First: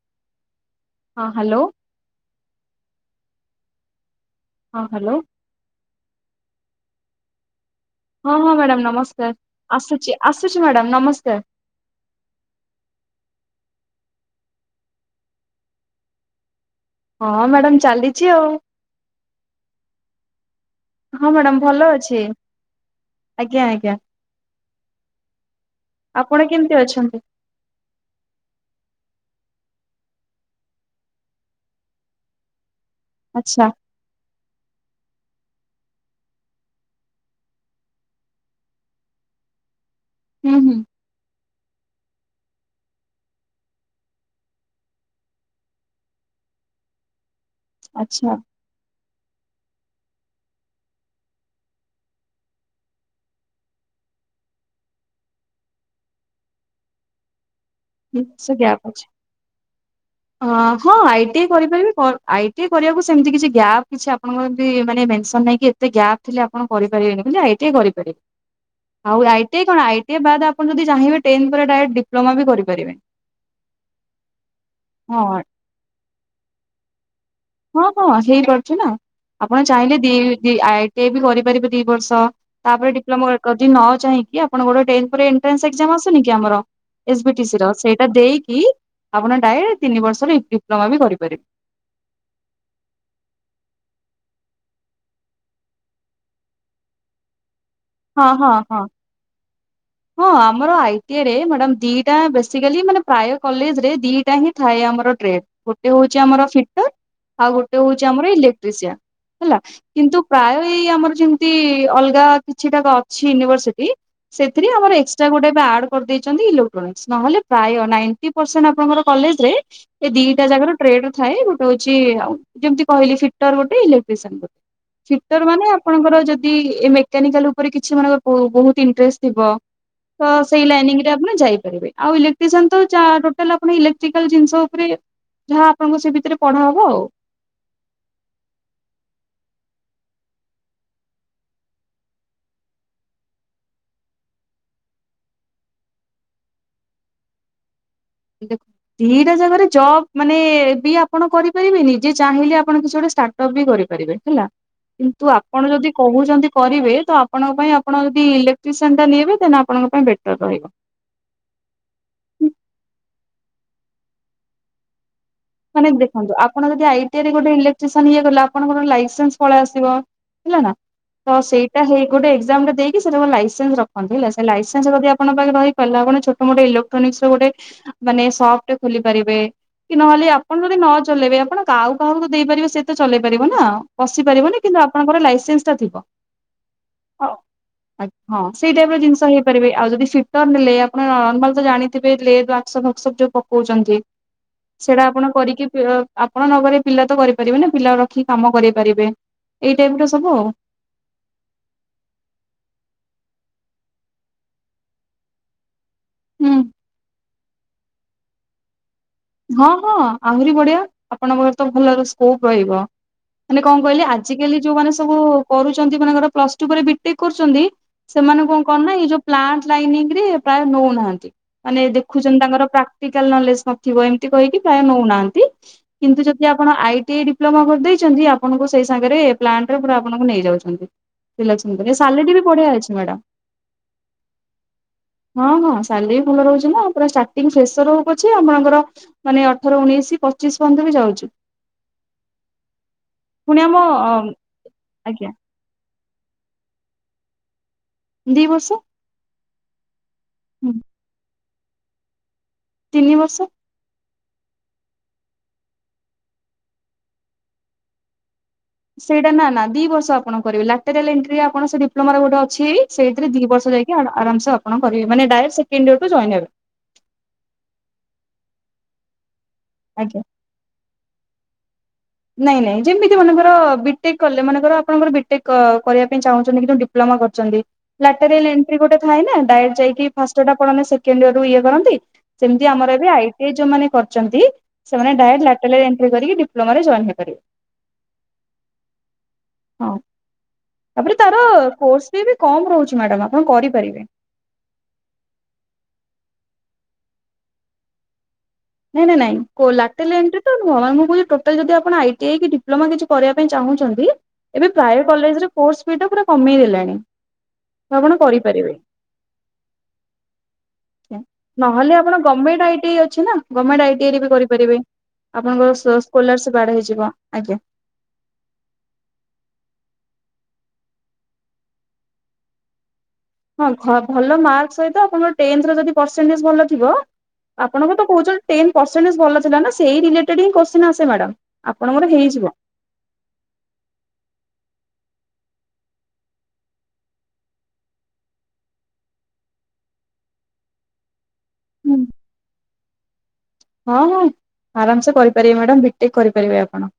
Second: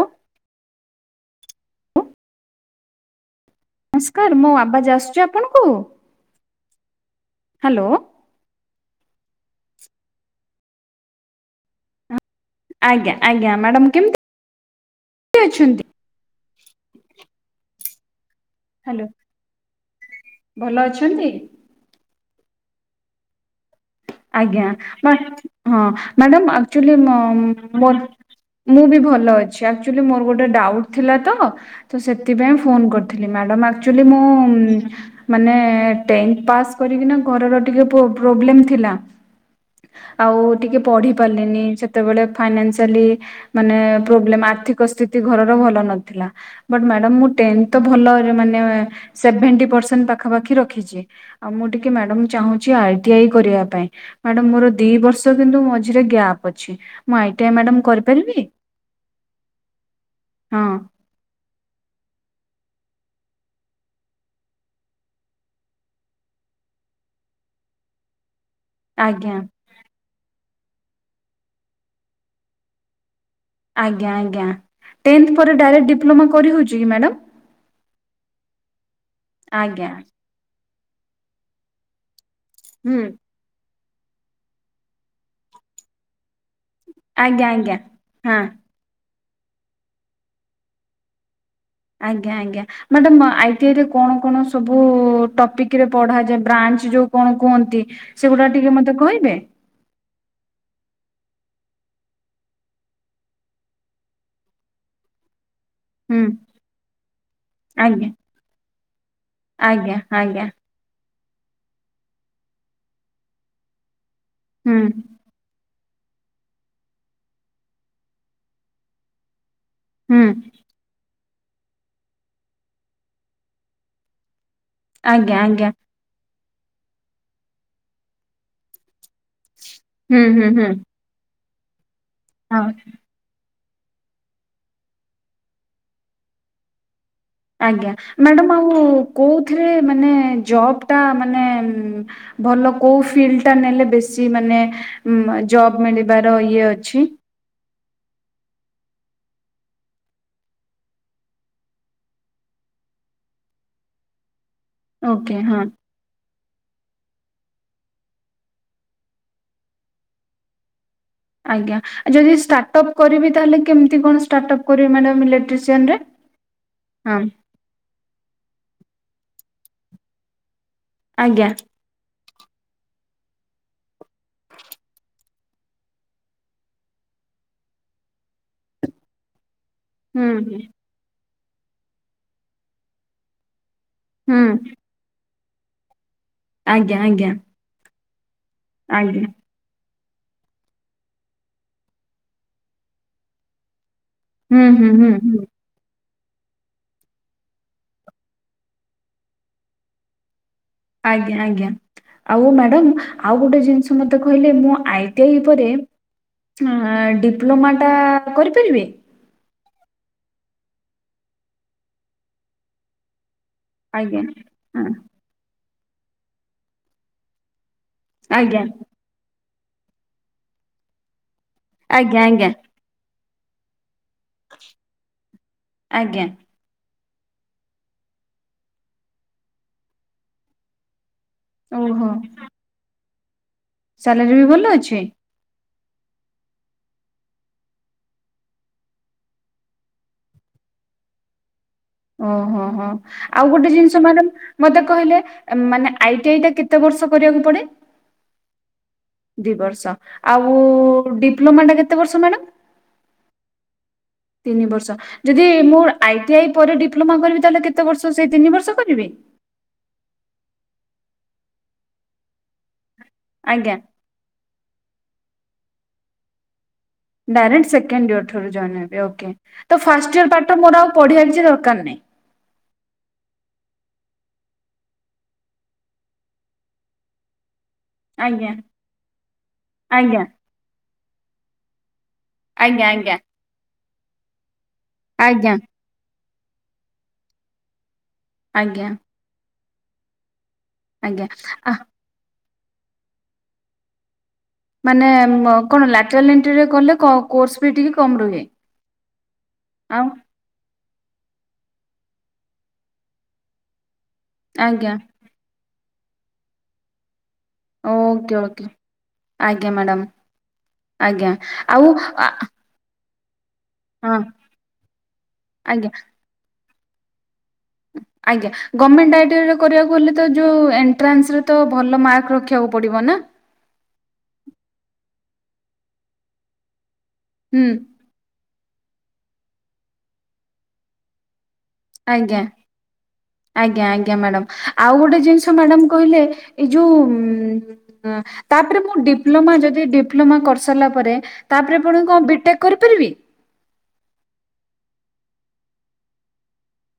ଆଁ। ହଁ ହ୍ୟାଲୋ। କାର୍ ମୋ ହଁ ଆବାଜ ହ୍ୟାଲୋ ଆସୁଛି ଆପଣଙ୍କୁ? ହ୍ୟାଲୋ। ହଁ ହଁ ମ୍ୟାଡ଼ାମ ନମସ୍କାର। ଆସୁଛି, ଆସୁଛି ମ୍ୟାଡ଼ାମ ନମସ୍କାର। ଆଜ୍ଞା ଆଜ୍ଞା ମ୍ୟାଡ଼ାମ କେମ୍ତି [inaudible] ଅଛନ୍ତି? ହଁ ମ୍ୟାଡ଼ାମ ଚାଲିଛି ଆଉ। ହ୍ୟାଲୋ। ଭଲ ଅଛନ୍ତି? ହଁ ମ୍ୟାଡ଼ାମ ଭଲ ଅଛି। ଆଜ୍ଞା ଆଜ୍ଞା। ଆଜ୍ଞା ମା ହଁ ଆପଣ ମ୍ୟାଡ଼ାମ କେମିତି ଆକ୍ଚୁଲି ମ ଅଛନ୍ତି? ମୋର ମୁଁ ବି ଭଲ ଅଛି। ଆକ୍ଚୁଲି ମୋର ଗୋଟେ ଡାଉଟ୍ ଥିଲା ତ ତ ସେଥିପାଇଁ ଫୋନ କରି ଥିଲି ଆଚ୍ଛା ମ୍ୟାଡ଼ାମ୍ ଆକ୍ଚୁଲି ମୁଁ ମାନେ ଟେନଥ୍ ପାସ୍ କରିକିନା ଘରର ଟିକେ ପୋ ପ୍ରୋବ୍ଲେମ୍ ଥିଲା। ଆଉ ହୁଁ ହୁଁ ଟିକେ ପଢି ପାରିଲିନି ସେ ସେତେବେଳେ ଫାଇନାନ୍ସିଆଲି ମାନେ ପ୍ରୋବ୍ଲେମ୍ ଆର୍ଥିକ ସ୍ଥିତି ଘରର ଭଲ ନଥିଲା। ବଟ୍ ମ୍ୟାଡାମ୍ ମୁଁ ଟେନଥ୍ ଭଲରେ ଆଚ୍ଛା ମାନେ ସେଭେଣ୍ଟି ପର୍ସେଣ୍ଟ ପାଖାପାଖି ରଖିଛି ଆଉ ମୁଁ ଟିକିଏ ମ୍ୟାଡ଼ମ୍ ଚାହୁଁଛି ଆଇ ଟି ଆଇ କରିବା ପାଇଁ। ମ୍ୟାଡ଼ମ୍ ମୋର ଦି ବର୍ଷ କିନ୍ତୁ ମଝିରେ ଗ୍ୟାପ୍ ଅଛି ମୁଁ ଆଇ ଟି ଆଇ ମ୍ୟାଡ଼ମ୍ କରି ହୁଁ ସେ ଗ୍ୟାପ୍ ଅଛି। ଆ ହଁ ଆଇ ଆଇ ଟି ଏ କରିପାରିବି କ ଆଇ ଟି ଇ କରିବାକୁ ସେମିତି କିଛି ଗ୍ୟାପ୍ କିଛି ଆପଣଙ୍କ ଏମ୍ତି ମାନେ ମେନ୍ସନ୍ ନାହିଁ କି ଏ ଏତେ ଗ୍ୟାପ୍ ଥିଲେ ଆପଣ କରିପାରିବେନି ବୋଲି ଆଇ ଟି ଆଇ କରିପାରିବେ। ଆଉ ଆଜ୍ଞା ଆଇ ଟି ଆଇ କଣ ଆଇ ଟି ଆଇ ବାଦ୍ ଆପଣ ଯଦି ଚାହିଁବେ ଟେନ୍ଥ ପରେ ଡାଇରେକ୍ଟ ଡିପ୍ଲମା ବି କରିପାରିବେ। ଆଜ୍ଞା ଆଜ୍ଞା ଟେନ୍ଥ୍ ହଁ ପରେ ଡାଇରେକ୍ଟ ଡିପ୍ଲୋମା କରିହଉଛି କି ମ୍ୟାଡ଼ାମ୍? ହଁ ହଁ ହେଇପାରୁଛି ନା। ଆପଣ ଆଜ୍ଞା ଚାହିଁଲେ ଦି ଦି ଆଇ ଟି ଆଇ ବି କରିପାରିବେ ଦି ବର୍ଷ। ତାପରେ ହୁଁ ଡିପ୍ଲୋମା ଯଦି ନ ଚାହିଁକି ଆପଣ ଗୋଟେ ଟେନ୍ଥ୍ ପରେ ଏଣ୍ଟ୍ରାନ୍ସ ଏକ୍ଜାମ୍ ଆସୁନି କି ଆମର? ଏସ୍ ବି ଆଜ୍ଞା ଟି ସି ର ଆଜ୍ଞା ସେଇଟା ହଁ ଦେଇକି ଆପଣ ଡାଇରେକ୍ଟ ତିନି ବର୍ଷ ବି ଡିପ୍ଲୋମା ବି କରିପାରିବେ। ଆଜ୍ଞା ଆଜ୍ଞା। ମ୍ୟାଡାମ୍ ଆଇ ଟି ଆଇ ରେ କଣ କଣ ସବୁ ଟପିକ୍ ରେ ପଢାଯାଏ ବ୍ରାଞ୍ଚ ଯୋଉ କଣ କୁହନ୍ତି? ହଁ ସେଗୁଡା ହଁ ଟିକେ ହଁ। ମତେ କହିବେ? ହଁ ଆମର ଆଇ ଟି ଆଇ ରେ ମ୍ୟାଡାମ୍ ଦିଟା ବେସିକାଲି ମାନେ ପ୍ରାୟ କଲେଜରେ ଦିଟା ହିଁ ଥାଏ ଆମର ଟ୍ରେଟେ ଗୋ ଗୋଟେ ହଉଚି ହୁଁ ଆମର ଫିଟର ଆଉ ଗୋଟେ ହଉଚି ଆଜ୍ଞା ଆମର ଇଲେକ୍ଟ୍ରିସିଆ ହେଲା ଆଜ୍ଞା କିନ୍ତୁ ଆଜ୍ଞା ପ୍ରାୟ ତି ଆମର ଯେମତି ଅଲଗା କିଛିଟା ଅଛି ୟୁନିଭରସିଟି ସେଥିରେ ହୁଁ ଆମର ଏକ ଚା ଗୋଟେ ଏବେ ଆଡ୍ କରିଦେଇଚନ୍ତି ଇଲୋକ୍ଟନିକିସ୍ସ ନହେଲେ ପ୍ରାୟ ନାଇଣ୍ଟ୍ ପରସେଣ୍ଟ ଆପଣଙ୍କର କଲେଜରେ ଏ ହୁଁ ଦିଟା ଜାଗାର ଟ୍ରେଡରେ ଥାଏ, ଗୋଟେ ହଉଚି ଆଉ ଯେମିତି କହିଲି ଫିଟର ଗୋଟେ, ଇଲେକ୍ଟ୍ରିସିଆନ ଗୋଟେ। ଆଜ୍ଞା ଫିଟର ଆଜ୍ଞା ମାନେ ଆପଣଙ୍କର ଯଦି ଏ ମେକାନିକାଲ ଉପରେ କିଛି ମାନେଙ୍କର ବହୁତ୍ ଇଣ୍ଟରେଷ୍ଟ ଥିବ ହୁଁ ତ ହୁଁ ସେଇ ହୁଁ ଲାଇନିଙ୍ଗ ଆପଣ ଯାଇପାରିବେ, ଆଉ ହଁ ଏଲେକ୍ଟ୍ରିସିଆନ ତ ଯାହା ତାହେଲେ ଆପଣ ଇଲେକ୍ଟ୍ରିକାଲ ଜିନିଷ ଉପରେ ଯାହା ଆପଣଙ୍କ ସେ ଭିତରେ ପଢା ହବ ଆଉ। ଆଜ୍ଞା ମ୍ୟାଡ଼ମ୍ ଆଉ କୋଉଥିରେ ମାନେ ଜବ୍ ଟା ମାନେ ଭଲ କୋଉ ଫିଲ୍ଡ ଟା ନେଲେ ବେଶୀ ମାନେ ଜବ୍ ମ୍ ମିଳିବାର ଇଏ ଅଛି? ଦେ ଦିଟା ଜାକରେ ଜବ୍ ମାନେ ବି ଆପଣ କରିପାରିବେ ନିଜେ ଚାହିଁଲେ ଆପଣ କିଛି ଗୋଟେ ଷ୍ଟା ଜବ୍ ବି କରିପାରିବେ ହେଲା, କିନ୍ତୁ ଓକେ ହଁ ଆପଣ ଯଦି କହୁଛନ୍ତି କରିବେ ତ ଆପଣଙ୍କ ପାଇଁ ଆପଣ ଯଦି ଇଲେକ୍ଟ୍ରିସିଆନ୍ ଟା ନିଇବେ, ତାହେଲେ ଆପଣଙ୍କ ପାଇଁ ବେଟର ରହିବ। ଆଜ୍ଞା ଯଦି ଷ୍ଟାର୍ଟ ଅପ୍ କରିବି, ତାହେଲେ କେମିତି କଣ ଷ୍ଟାର୍ଟ ଅପ୍ କରିବ ମ୍ୟାଡ଼ମ୍ ଇଲେକ୍ଟ୍ରି ମାନେ ଦେଖନ୍ତୁ ଆପଣ ଯଦି ଆଇ ଟି ଆଇ ରେ ଗୋଟେ ଇଲେକ୍ଟ୍ରି ଡିସିସନ୍ ଇଏ ଗଲା ଆପଣଙ୍କର ଲାଇସେନ୍ସ୍ ପଳେଇ ଆସିବ, ହେଲା ନା ତ ଆଜ୍ଞା ସେଇ ଏଇଟା ହେଇ ଗୋଟେ ଏକ୍ସାମ୍ ରେ ଦେଇକି ସେଇଟା କଣ ଲାଇସେନ୍ସ ରଖନ୍ତି ହେଲା ସେ ଲାଇସେନ୍ସ ଯଦି ଆପଣ ଆପଣ ପାଖରେ ରହିପାରିଲା, ଆପଣ ଛୋଟ ମୋଟ ଇଲେକ୍ଟ୍ରୋନିକସ ର ଗୋଟେ ମାନେ ସପ୍ ଟେ ଖୋଲି ପାରିବେ। କି ହୁଁ ନହେଲେ ହୁଁ ଆପଣ ଯଦି ନ ଚଲେଇବେ, ଆପଣ ଆଉ କାହାକୁ ଦେଇପାରେବେ ସେ ତ ଚଲେଇ ପାରିବ ନା। ପଶି ପାରିବନି ହୁଁ କିନ୍ତୁ ଆପଣଙ୍କର ଲାଇସେନ୍ସ ଟା ଥିବ। ଆଜ୍ଞା ଆଜ୍ଞା। ଆ ହଁ ସେଇ ଟାଇପ୍ ର ଆଜ୍ଞା ଜିନିଷ ହେଇ ପାରିବେ ଆଉ ଯଦି ସିଟର୍ ନେଲେ ଆପଣ ନର୍ମାଲ୍ ତ ଜାଣିଥିବେ, ଲେର୍ ର ଆକ୍ସ ବାକ୍ସ ଯୋଉ ପକଉଚନ୍ତି। ହୁଁ ହୁଁ ହୁଁ। କି ପି ଆପଣ ନକରି ପିଲା ତ କରିପାରିବେ ନା ପିଲା ରଖିକି କାମ କରେଇ ପାରିବେ। ଏଇ ଟାଇପ୍ ର ସବୁ ଆଉ। ଆଜ୍ଞା ଆଜ୍ଞା। ଆଉ ମ୍ୟାଡାମ୍, ଆଉ ଗୋଟେ ଜିନିଷ ମତେ କହିଲେ, ମୁଁ ଆଇ ଟି ଆଇ ପରେ ହୁଁ। ଆଁ ଡିପ୍ଲୋମା ଟା କରିପାରିବି? ହଁ ହଁ ଆହୁରି ବଢିଆ ଆପଣଙ୍କ ପାଖରେ ତ ଭଲ ସ୍କୋପ୍ ରହିବ। ମାନେ କଣ କହିଲେ, ଆଜ୍ଞା ଆଜିକାଲି ହଁ, ଯୋଉମାନେ ସବୁ କରୁଚନ୍ତି ମନେକର ପ୍ଲସ୍ ଟୁ ବିଟେକ୍ କରୁଚନ୍ତି। ସେମାନଙ୍କୁ ଆଜ୍ଞା କଣ ନା ଏଇ ଯୋଉ ପ୍ଲାଣ୍ଟ ଲାଇନିଂ ରେ ପ୍ରାୟ ନଉନାହାନ୍ତି। ମାନେ ଆଜ୍ଞା ଦେଖୁଚନ୍ତି ଆଜ୍ଞା ତାଙ୍କର ପ୍ରାକ୍ଟିକାଲ୍ ନଲେଜ କ ଥିବ ଏମିତି କହିକି ପ୍ରାୟ ନଉନାହାନ୍ତି, କିନ୍ତୁ ଆଜ୍ଞା ଯଦି ଆପଣ ଆପଣ ଆଇ ଟି ଆଇ ଡିପ୍ଲୋମା କରିଦେଇଚନ୍ତି, ଆପଣଙ୍କୁ ସେଇ ସାଙ୍ଗରେ ଏ ପ୍ଲାଣ୍ଟ ରେ ପୁରା ଆପଣଙ୍କୁ ନେଇଯାଉଛନ୍ତି। [unintelligible] ସାଲାରି ବି ବଢିଆ ଅଛି ମ୍ୟାଡାମ୍। ସାଲେରୀ ବି ଭଲ ଅଛି? ହଁ ହଁ ସାଲେରୀ ଭଲ ରହୁଚି ନା ପୁରା ଷ୍ଟାର୍ଟିଂ ପ୍ରେସର ରହୁ ପଛେ ଆପଣ ଙ୍କ ଅଠର ମାନେ ଅଠର, ଉଣେଇଶି, ପଚିଶି ପର୍ଯ୍ୟନ୍ତ ବି ଯାଉଚି। ଓହୋ ହୋ ହୋ ଆଉ ପୁଣି ଗୋଟେ ଆମ ଜିନିଷ ମ୍ୟାଡ଼ମ୍ ମୋତେ କହିଲେ? ଆଜ୍ଞା ଏ ମାନେ ଆଇଟିଆଇ ଟା କେତେ ବର୍ଷ କରିବାକୁ ପଡେ? ଦି ବର୍ଷ। ଦି ବର୍ଷ, ଆଉ ଡିପ୍ଲୋମା ଟା କେତେ ବର୍ଷ ମ୍ୟାଡ଼ମ୍? ତିନି ବର୍ଷ। ତିନି ବର୍ଷ, ଯଦି ମୁଁ ଆଇଟିଆଇ ପରେ ଡିପ୍ଲୋମା କରିବି, ତାହେଲେ କେତେ ବର୍ଷ ସେଇ ତିନି ବର୍ଷ କର ସେଇଟା ନା ନା ଦି ବର୍ଷ ଆପଣ କରିବେ, ଲାଟେରାଲଏଣ୍ଟ୍ରି ଆପଣ ସେ ଡିପ୍ଲୋମାର ଗୋଟେ ଅଛି ସେଇ ସେଠି ଦି ବର୍ଷ ଆଜ୍ଞା ଯାଇକି ଆଡା ଆରାମ ସେ ଆପଣ କରିବେ, ମାନେ ଡାଇରେକ୍ଟ ସେକଣ୍ଡ ଇୟର୍ କୁ ଜଏନ୍ ହେବେ। ଡାଇରେକ୍ଟ ସେକେଣ୍ଡ ଇୟର୍ ଠାରୁ ଜଏନ୍ ହେବେ, ଓକେ, ତ ଫାଷ୍ଟ ଆଜ୍ଞା ଇୟର୍ ପାଠ ମୋର ଆଉ ପଢ଼ିବାର କିଛି ଦରକାର ନାହିଁ? ନାଇଁ ନାଇଁ ଯେମିତି ମନେକର ବିଟେକ୍ କଲେ, ମନେକର ଆପଣଙ୍କର ବିଟେକ୍ କ-କରିବା ପାଇଁ ଚାହୁଁଛନ୍ତି କିନ୍ତୁ ଡିପ ପ୍ଲୋମା କରିଛନ୍ତି। ଲାଟେରିଲ୍ ଆଜ୍ଞା ଏଣ୍ଟ୍ରି ଗୋଟେ ଥାଏ ନା ଡାଇରେକ୍ଟ ଯାଇକି ଆଜ୍ଞା ଫାଷ୍ଟ ଇୟର୍ ଟା ଆପଣ ମାନେ ସେକେଣ୍ଡ ଇୟର୍ ରୁ ଇଏ କରନ୍ତି। ସେମତି ଆଜ୍ଞା ଆମର ଏବେ ଆଜ୍ଞା। ଆଇଟିଆଇ ଯୋଉମାନେ କରଚନ୍ତି, ସେମାନେ ଡାଇରେକ୍ଟ ଆଜ୍ଞା ଲାଟାଲାର ଏଣ୍ଟ୍ରି କରିକି ଡିପ୍ ପରେ ଜଏନ୍ ହେଇପାରିବେ। ଆଜ୍ଞା। ହଁ ତାପରେ ଆଜ୍ଞା। ତାର ଆ କୋର୍ସ ସିଏ ବି କମ ରହୁଛି ମ୍ୟାଡ଼ାମ୍ ଆପଣ କରିପାରିବେ। ମାନେ ଉଁ, ଅ, କଣ ଲାଟରାଲ୍ ଏଣ୍ଟ୍ରି ରେ କଲେ କ-କୋର୍ସ ବି ଟିକେ କମ୍ ରୁହେ? ନା ନା ନାଇଁ କୋ- ଆଉ ଲାଟରାଲ୍ ଏଣ୍ଟ୍ରି ତ ମୋ ମାନେ ମୁଁ କହୁଛି ଟୋଟାଲ ଯଦି ଆପଣ ଆଇଟିଆଇ କି ଡିପ୍ଲୋମା କିଛି କରିବା ପାଇଁ ଚାହୁଁଛନ୍ତି। ଏବେ ଆଜ୍ଞା ପ୍ରାୟ କଲେଜ୍ ରେ କୋର୍ସ ବି ତ ପୁରା କମେଇ ଦେଲାଣି। ତ ଆପଣ ଓକେ ଓକେ କରିପାରିବେ। ଆଜ୍ଞା ମ୍ୟାଡ଼ାମ୍। ନହେଲେ ଆପଣ ଗର୍ମେଣ୍ଟ ଆଇଟିଆଇ ଅଛି ନା। ଗମେଣ୍ଟ ଆଇଟିଆଇ ହଁ ରେ ବି କରିପାରିବେ। ଆପଣଙ୍କର ଆଜ୍ଞା ସ- ସ୍କୋଲାରସିପ୍ ଆଡ୍ ହେଇଯିବ ଆଜ୍ଞା। ଆଜ୍ଞା। ଗମେଣ୍ଟ ଆଇଟିଆଇ ର କରିବାକୁ ହେଲେ ତ ଯୋଉ ଏଣ୍ଟ୍ରାନ୍ସ ରେ ତ ଭଲ ମାର୍କ ରଖିବାକୁ ପଡିବ ନା? ହଁ ଖ-ଭଲ ମାର୍କ ସହିତ ଆପଣଙ୍କ ର ଟେନ୍ଥର ଯଦି ପରସେଣ୍ଟେଜ୍ ଭଲ ଥିବ ହୁଁ ଆପଣଙ୍କୁ ତ କହୁଚନ୍ ଟେନ୍ଥ ପର୍ସେଣ୍ଟେଜ୍ ଭଲ ଥିଲା ନା ସେଇ ରିଲେଟେଡ୍ ହିଁ କୋଶ୍ଚେନ ଆସେ ମ୍ୟାଡାମ୍। ଆଜ୍ଞା। ଆଜ୍ଞା ଆଜ୍ଞା ମ୍ୟାଡାମ୍ ଆଉ ଗୋଟେ ଜିନିଷ ମ୍ୟାଡାମ୍ କହିଲେ ଏଇ ଯୋଉ ଉଁ, ଅଁ, ତାପରେ ମୁଁ ଡିପ୍ଲୋମା ଯଦି ଡିପ୍ଲୋମା କରିସାରିଲା ପରେ ତାପରେ ହୁଁ ପୁଣି କଣ ବିଟେକ୍ କରିପାରିବି? ହଁ ହଁ ଆରାମ ସେ କରିପାରିବେ ମ୍ୟାଡ଼ାମ୍ ବିଟେକ୍ କରିପାରିବେ ଆପଣ।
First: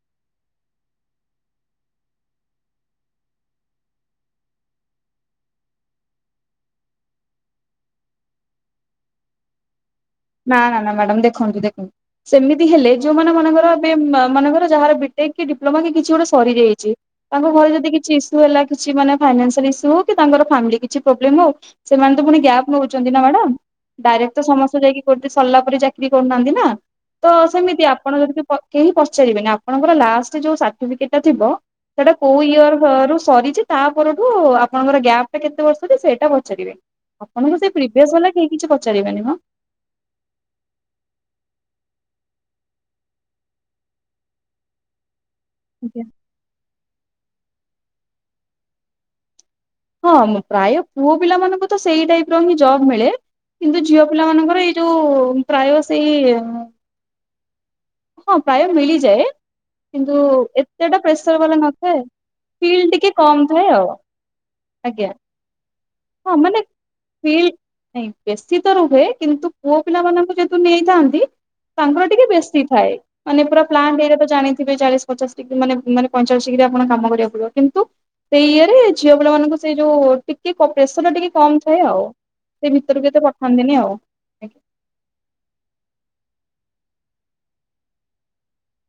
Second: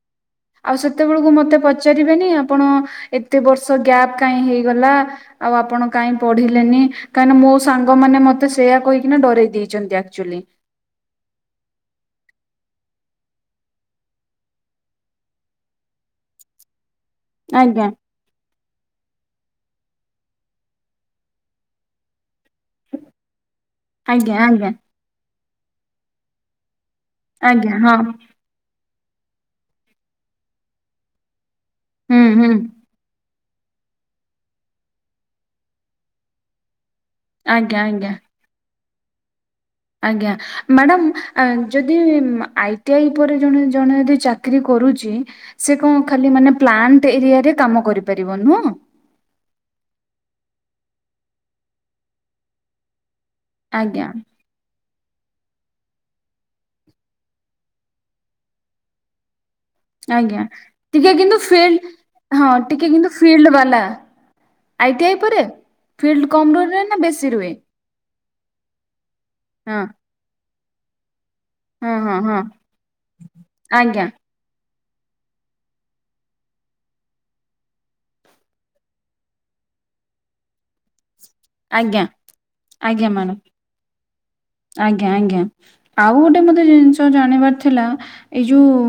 ଆଉ ସେତେବେଳକୁ ମୋତେ ପଚାରିବେନି ଆପଣ ଏତେ ବର୍ଷ ଗ୍ୟାପ୍ କାହିଁ ହେଇଗଲା? ଆଉ ଆପଣ କାଇଁ ପଢିଲେନି? କାହିଁକିନା ମୋ ସାଙ୍ଗମାନେ ମୋତେ ସେଇଆ କହିକିନା ଡରେଇ ଦେଇଚନ୍ତି ଆକ୍ଚୁଲି। ନା ନା ନା ମ୍ୟାଡ଼ାମ୍ ଦେଖନ୍ତୁ ଦେଖନ୍ତୁ ସେମିତି ହେଲେ ଯୋଉମାନେ ମନେକର ଏବେ ମ-ମନେକର ଯାହାର ବିଟେକ୍ କି ଡିପ୍ଲୋମା କି କିଛି ଗୋଟେ ସରିଯାଇଛି। ତାଙ୍କ ଘରେ ଆଜ୍ଞା ଯଦି କିଛି ଇସ୍ୟୁ ହେଲା କିଛି ମାନେ ଫାଇନାନ୍ସିଆଲ ଇସ୍ୟୁ ହଉ କି ତାଙ୍କର ଫ୍ୟାମିଲି କିଛି ପ୍ରୋବ୍ଲେମ୍ ହଉ। ସେମାନେ ତ ପୁଣି ଗ୍ୟାପ୍ ନଉଛନ୍ତି ନା ମ୍ୟାଡାମ୍। ଡାଇରେକ୍ଟ ଆଜ୍ଞା ତ ଆଜ୍ଞା ସମସ୍ତେ ଯାଇକିି କୋଉଟି ସରିଲା ପରେ ଚାକିରି କରୁନାହାନ୍ତି ନା? ତ ଆଜ୍ଞା ସେମିତି ହଁ ଆପଣ ଯଦି କିଏ ପ କେହି ପଚାରିବେନି। ଆପଣଙ୍କର ଲାଷ୍ଟ ଯୋଉ ସାର୍ଟିଫିକେଟ୍ ଟା ଥିବ ସେଟା ହୁଁ କୋଉ ହୁଁ ଇୟର୍ ସରୁ ସରିଛି ତା ପରଠୁ ଆପଣଙ୍କର ଗ୍ୟାପ୍ ଟା କେତେ ବର୍ଷ ଯେ ସେଇଟା ପଚାରିବେ। ଆପଣଙ୍କୁ ସେ ଆଜ୍ଞା ଆଜ୍ଞା ପ୍ରିଭିୟସ୍ ବାଲା କେହି କିଛି ପଚାରିବେନି ମୋ। ଆଜ୍ଞା ମ୍ୟାଡ଼ାମ୍ ଆ, ଯଦି ଉଁ, ଆଇଟିଆଇ ପରେ ଜଣେ ଜଣେ ଯଦି ଚା କିରି କରୁଚି ସେ ଆଜ୍ଞା କଣ ଖାଲି ମାନେ ପ୍ଲାଣ୍ଟ ଏରିଆରେ କାମ କରିପାରିବ ନୁହଁ? ହଁ ପ୍ରାୟ ପୁଅ ପିଲାମାନଙ୍କୁ ତ ସେଇ ଟାଇପ ର ହିଁ ଜବ୍ ମିଳେ କିନ୍ତୁ ଝିଅ ଆଜ୍ଞା ପିଲା ମାନଙ୍କର ଏଇ ଯୋଉ ପ୍ରାୟ ସେଇ ହଁ, ପ୍ରାୟ ମିଳିଯାଏ। କିନ୍ତୁ ଆଜ୍ଞା ଏତେଟା ଟିକେ ପ୍ରେସର କିନ୍ତୁ ବାଲା ଫିଲ୍ଡ ନଥାଏ। ହଁ ଫିଲ୍ ଟିକେ କିନ୍ତୁ କମ୍ ଫିଲ୍ଡ ଥାଏ ବାଲା। ଆଉ ଆଇ ଟି ଆଜ୍ଞା ଆଇ ପରେ। ଫିଲ୍ଡ ହଁ, କମ ମାନେ ରୁହେ ନା ବେଶୀ ଫିଲ୍ଡ ରୁହେ ନାହିଁ ବେଶୀ ତ ରୁହେ କିନ୍ତୁ ପୁଅ ହଁ ପିଲା ମାନଙ୍କୁ ଯଦି ନେଇଥାନ୍ତି ହଁ ତାଙ୍କର ହଁ ଟିକେ ହଁ ବେଶି ଥାଏ ମାନେ ପୁରା ପ୍ଲାଣ୍ଟ ଆଜ୍ଞା ଏରିଆ ପୁରା ଜାଣିଥିବେ ଚାଳିଶ ପଚାଶ ଡିଗ୍ରୀ ମାନେ ମାନେ ପଇଚାଳିଶ ଡିଗ୍ରୀ ଆପଣ କାମ କରିବାକୁ ପଡିବ କିନ୍ତୁ ସେଇ ଇଏ ରେ ଝିଅ ପିଲା ମାନଙ୍କୁ ସେଇ ଯୋଉ ଟିକେ ହଁ ପ୍ରେସର ଟା ଟିକେ କମ୍ ଥାଏ ଆଜ୍ଞା ଆଉ ସେ ଆଜ୍ଞା ଭିତରକୁ ଏତେ ମ୍ୟାଡ଼ାମ ପଠାନ୍ତିନି ଆଉ। ଆଜ୍ଞା ଆଜ୍ଞା ଆଉ ଗୋଟେ ମତେ ଜିନିଷ ଜାଣିବାର ଥିଲା ଏଇ ଯୋଉ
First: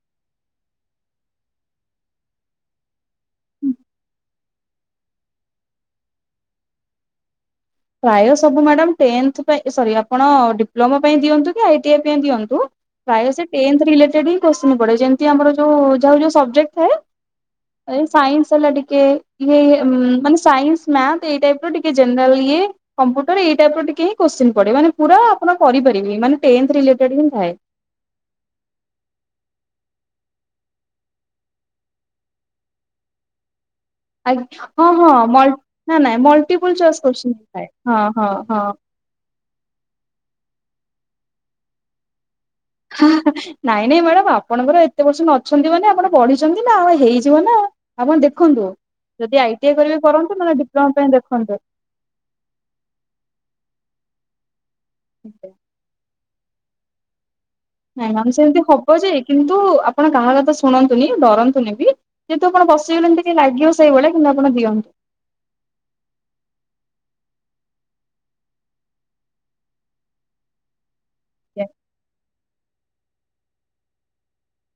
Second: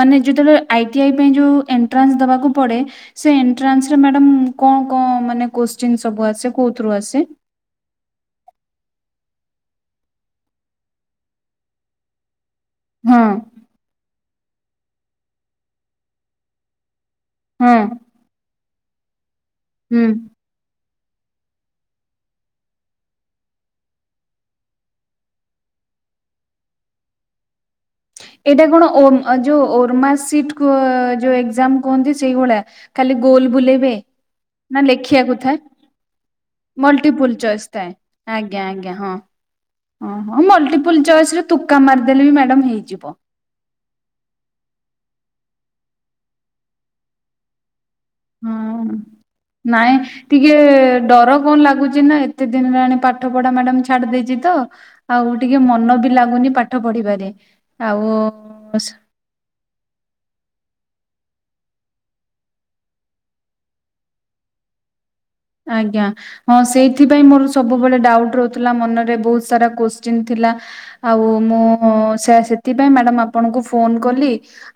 ମାନେ ଯେତେବେଳେ ଆଇ ଟି ଆଇ ପାଇଁ ଯୋଉ ଏଣ୍ଟ୍ରାନ୍ସ ଦବାକୁ ପଡେ ସେ ଏଣ୍ଟ୍ରାନ୍ସ ରେ ମ୍ୟାଡମ୍ କଣ କଣ ମାନେ କୋଶ୍ଚିନ ସବୁ ଆସେ କୋଉଥିରୁ ଆସେ? ପ୍ରାୟ ସବୁ ମାଡ଼ାମ୍ ଟେନ୍ଥ ପାଇ ସରୀ ଆପଣ ଡିପ୍ଲୋମା ପାଇଁ ଦିଅନ୍ତୁ କି ଆଇଟିଆଇ ପାଇଁ ଦିଅନ୍ତୁ ହଁ ପ୍ରାୟ ସେ ଟେନ୍ଥ ରିଲେଟେଡ୍ ହିଁ କେଶ୍ଚିନ୍ ପଡ଼େ ଯେମିତି ଆମର ଯୋଉ ଯୋଉ ସବଜେକ୍ଟ ହଁ ଥାଏ ଏଇ ସାଇନ୍ସ ହେଲା ଟିକେ ଇହେ ଇହେ ହୁଁ। ମାନେ ସାଇନ୍ସ ମ୍ୟାଥ ଏଇ ଟାଇପ୍ ର ଟିକେ ଜେନେରାଲ ଇଏ କମ୍ପୁଟର ଏଇ ଟାଇପ୍ ର ଟିକେ ହିଁ କୋଶ୍ଚିନ୍ ପଡେ ମାନେ ପୁରା ଆପଣ କରିପାରିବେ ମାନେ ଟେନ୍ଥ ରିଲେଟେଡ୍ ହିଁ ଥାଏ। ଏଇଟା କଣ ଓମ୍ ଯୋଉ ଓର୍ମା ସିଟ ଯୋଉ ଏକ୍ଜାମ କୁହନ୍ତି ସେଇଭଳିଆ। ଖାଲି ଗୋଲ୍ ବୁଲେଇବେ। ଆଜ୍ଞା ନା ହଁ ହଁ ଲେଖିବାକୁ ମଲ୍ ଥାଏ ନା ନାଇଁ multiple choice question multiple choice ଥାଏ ହଁ ହଁ ହଁ। ଆଜ୍ଞା ଆଜ୍ଞା ହଁ। ଓ ହୋ ମଲ୍ଟିପୁଲ ଚଏସ ରେ ତୁକା ମାରିଦେଲେ ବି ମ୍ୟାଡ଼ାମ [unintelligible] ନାଇଁ ନାଇଁ ମ୍ୟାଡାମ ଆପଣଙ୍କର ଏତେ ପରସେଣ୍ଟ ଅଛନ୍ତି ମାନେ ଆପଣ ବଢିଛନ୍ତି ନା ଆଉ ହେଇଯିବ ନା ଆପଣ ଦେଖନ୍ତୁ ହଁ। ଯଦି ଆଇଟି ଆଇ ନାଇଁ କରିବେ କରନ୍ତୁ ଟିକେ ନହେଲେ ଡିପ୍ଲୋମା ପାଇଁ ଡର କଣ ଦେଖନ୍ତୁ। ଲାଗୁଛି ନା ଏ କେତେ ଦିନ ହେଲାଣି ପାଠ ପଢା ମ୍ୟାଡାମ୍ ଛାଡି ଦେଇେଇଛି ତ ଆଉ ଟିକେ ମନ ବି ଲାଗୁନି ପାଠ ପାଠ ପଢିପାରେ। ନାଇଁ ମାମ ସେମିତି ହବ ଯେ କିନ୍ତୁ ଆପଣ କାହା କଥା ଶୁଣନ୍ତୁନି ଡରନ୍ତୁନି ବି ଯେହେତୁ ଆପଣ ବସିି ଗଲେଣି ଟିକେ ଲାଗିବ ସେଇଭଳିଆ କିନ୍ତୁ ଆପଣ ଦିଅନ୍ତୁ। ଆଜ୍ଞା। ହଁ ସେଇଥିପାଇଁ ମୋର ସବୁବେଳେ ଡାଉଟ୍ ରହୁଥିଲା ମନରେ ବହୁତ୍ ସାରା କୋଶ୍ଚିନ୍ ଥିଲା। ଆଉ ମୁଁ ସେ ସେୟା ସେଥିପାଇଁ ମ୍ୟାଡ଼ମ୍ ଆପଣଙ୍କୁ ଫୋନ୍ କଲି।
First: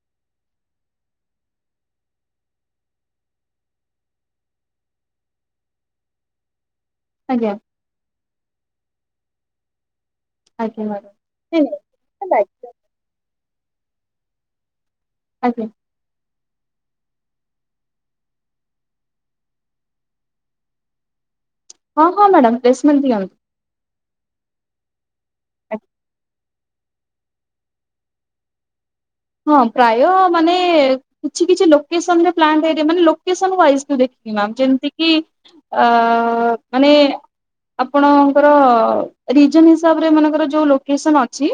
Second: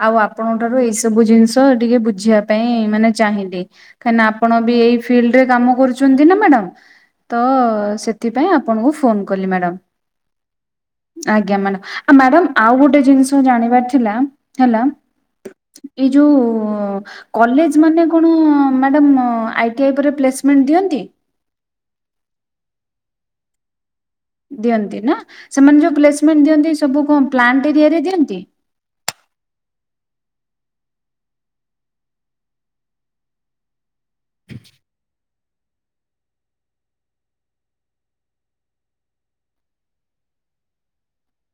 ଆଉ ଆପଣଙ୍କ ଠାରୁ ଏଇ ସବୁ ଜିନିଷ ଟିକେ ବୁଝିବା ପାଇଁ ମାନେ ଚାହିଁଲି। କାହିଁକି ନା ଆପଣ ବି ଏଇ ଫିଲ୍ଡରେ କାମ କରୁଛନ୍ତି ନା ମ୍ୟାଡାମ୍ ତ ଆଜ୍ଞା ସେ ସେଥିପାଇଁ ଆପଣଙ୍କୁ ଫୋନ କଲି ମ୍ୟାଡ଼ାମ୍। ଆଜ୍ଞା ମ୍ୟାଡ଼ାମ୍। ଆଜ୍ଞା ନାଇଁ ମ୍ୟାଡ଼ାମ୍ ଆଉ ନାଇଁ ମ୍ୟାଡାମ ଆଉ ଗୋଟେ ଜିନିଷ ଜାଣିବାର ଥିଲା ହେଲା ଆଜ୍ଞା। ଏଇ ଯୋଉ କଲେଜ ମାନେ କଣ ମ୍ୟାଡ଼ାମ୍ ଆଇଟିଆଇ ପରେ ପ୍ଲେସମେଣ୍ଟ ଦିଅନ୍ତି। ହଁ, ହଁ ମ୍ୟାଡ଼ାମ୍ ପ୍ଲେସମେଣ୍ଟ ଦିଅନ୍ତି। ଦିଅନ୍ତି ନା ସେମାନେ ଯଉ ପ୍ଲେସମେଣ୍ଟ ଦିଅନ୍ତି ସବୁ କଣ ପ୍ଲାଣ୍ଟ ଏରିଆରେ ଦିଅନ୍ତି? ହଁ ପ୍ରାୟ ମାନେ କିଛି କିଛି ଲୋକେସନ ରେ plant area location wise ଦେଖିକି ମ୍ୟାମ୍ ଜେମ୍ ତି କି ଅ ମାନେ ଆପଣଙ୍କର ରିଜନ ହିସାବରେ ମାନଙ୍କର ଯୋଉ ଲୋକେସନ ଅଛି।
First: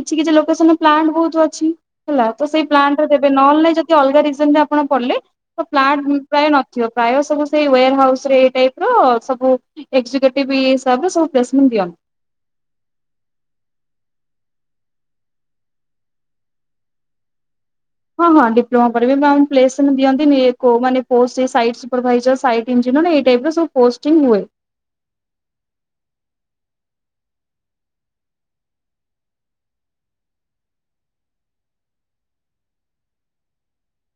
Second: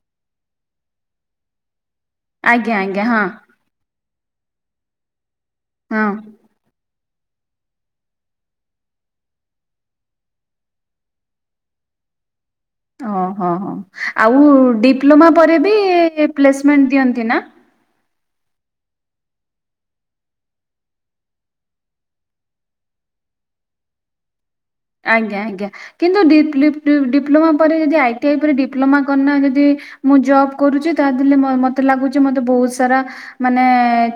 କିଛି କିଛି ଲୋକେସନ ପ୍ଲାଣ୍ଟ ବହୁତ ଅଛି। ହେଲା ତ ସେଇ ଆଜ୍ଞା ଆଜ୍ଞା ପ୍ଲାଣ୍ଟରେ ହଁ ଦେବେ ନହେଲେ ନାଇଁ ଯଦି ଅଲଗା ରିଜନରେ ଆପଣ ପଡିଲେ ତ ହଁ ପ୍ଲାଣ୍ଟ ପ୍ରାୟ ନ ପ୍ରାୟ ସବୁ ସେଇ ୱୋର ହାଉସରେ ଏଇ ଟାଇପର ସବୁ ଏକ୍ଯୁକେଟିଭ ଇଏ ହିସାବରେ ସବୁ ପ୍ଲେସମେଣ୍ଟ ଦିଅ। ଓ ହଁ ହଁ ଆଉ ଡିପ୍ଲୋମା ପରେ ବି ପ୍ଲେସମେଣ୍ଟ ଦିଅନ୍ତି ନା? ହଁ ହଁ ଡିପ୍ଲୋମା କରିବେ ପ୍ଲେସମେଣ୍ଟ ଦିଅନ୍ତି କୋଉମାନେ ପୋଷ୍ଟରେ ସାଇଡ୍ ସୁପରଭାଇଜର। ଇଞ୍ଜିନିୟର ଏଇ ଟାଇପର ସବୁ ପୋଷ୍ଟିଙ୍ଗ ହୁଏ। ଆଜ୍ଞା ଆଜ୍ଞା କିନ୍ତୁ ଡି- ଡି - ଡି - ଡିପ୍ଲୋମା ପରେ ଯଦି ଆଇଟି ଆଇ ପରେ ଡିପ୍ଲୋମା କରନା ଯଦି ମୁଁ ଜବ କରୁଛି ତା ଦେଲେ ମତେ ଲାଗୁଛି ମତେ ବହୁତ ସାରା ମାନେ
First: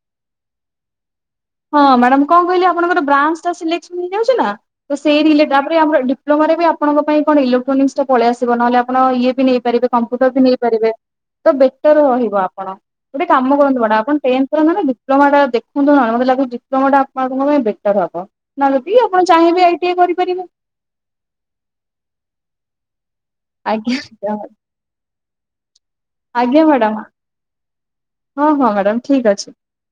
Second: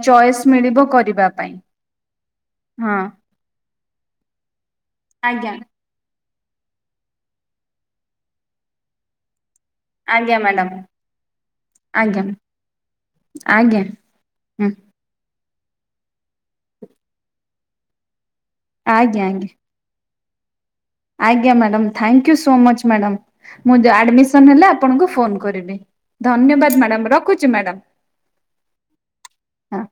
ଚଏସ୍ ମିଳିବ କରିବା ପାଇଁ। ହଁ ମ୍ୟାଡାମ କଣ କହିଲେ ହଁ ଆପଣଙ୍କର ବ୍ରାଞ୍ଚଟା ସିଲେକ୍ସନ ହେଇଯାଉଛି ନା ତ ସେଇ ଆଜ୍ଞା ତାପରେ ଆମର ପ୍ଲୋମାରେ ବି ଆପଣଙ୍କ ପାଇଁ କଣ ଇଲେକ୍ଟ୍ରୋନିକ୍ସଟା ପଳେଇ ଆସିବ। ନହେଲେ ଆପଣ ଇଏ ବି ନେଇପାରିବେ କମ୍ପ୍ୟୁଟର ଆଜ୍ଞା ବି ମ୍ୟାଡ଼ାମ ନେଇପାରିବେ। ତ ବେଟର ଆଜ୍ଞା ରହିବ ଆପଣ। ଗୋଟେ କାମ କରନ୍ତୁ ଆଜ୍ଞା ମ୍ୟାଡ଼ାମ ଆପଣ ତେନ୍ଥର ହୁଁ ନେବେ ଡି ଡିପ୍ଲୋମାଟା ଦେଖନ୍ତୁ ନହେଲେ, ମତେ ଲାଗୁଛି ଡିପ୍ଲୋମାଟା ଆପଣଙ୍କ ପାଇଁ ବେଟର ହବ। ନହେଲେ କି ଆଜ୍ଞା ଆପଣ ଆଜ୍ଞା ଚାହିଁବେ ଆଇ ଟି ଆଇ କରିପାରିବେ। ଆଜ୍ଞା madam thank you so much madam. ମୁଁ ଆଜ୍ଞା ଆଡ଼ମିସନ୍ ହେଲେ ଆପଣଙ୍କୁ ଫୋନ୍ କରିବି। ଆଜ୍ଞା ଧନ୍ୟବାଦ ମ୍ୟାଡାମ ମ୍ୟାଡ଼ାମ, ରଖୁଛି ମ୍ୟାଡ଼ାମ। ହଁ, ହଁ, ମ୍ୟାଡ଼ାମ ଠିକ୍ ଅଛି। ହଁ।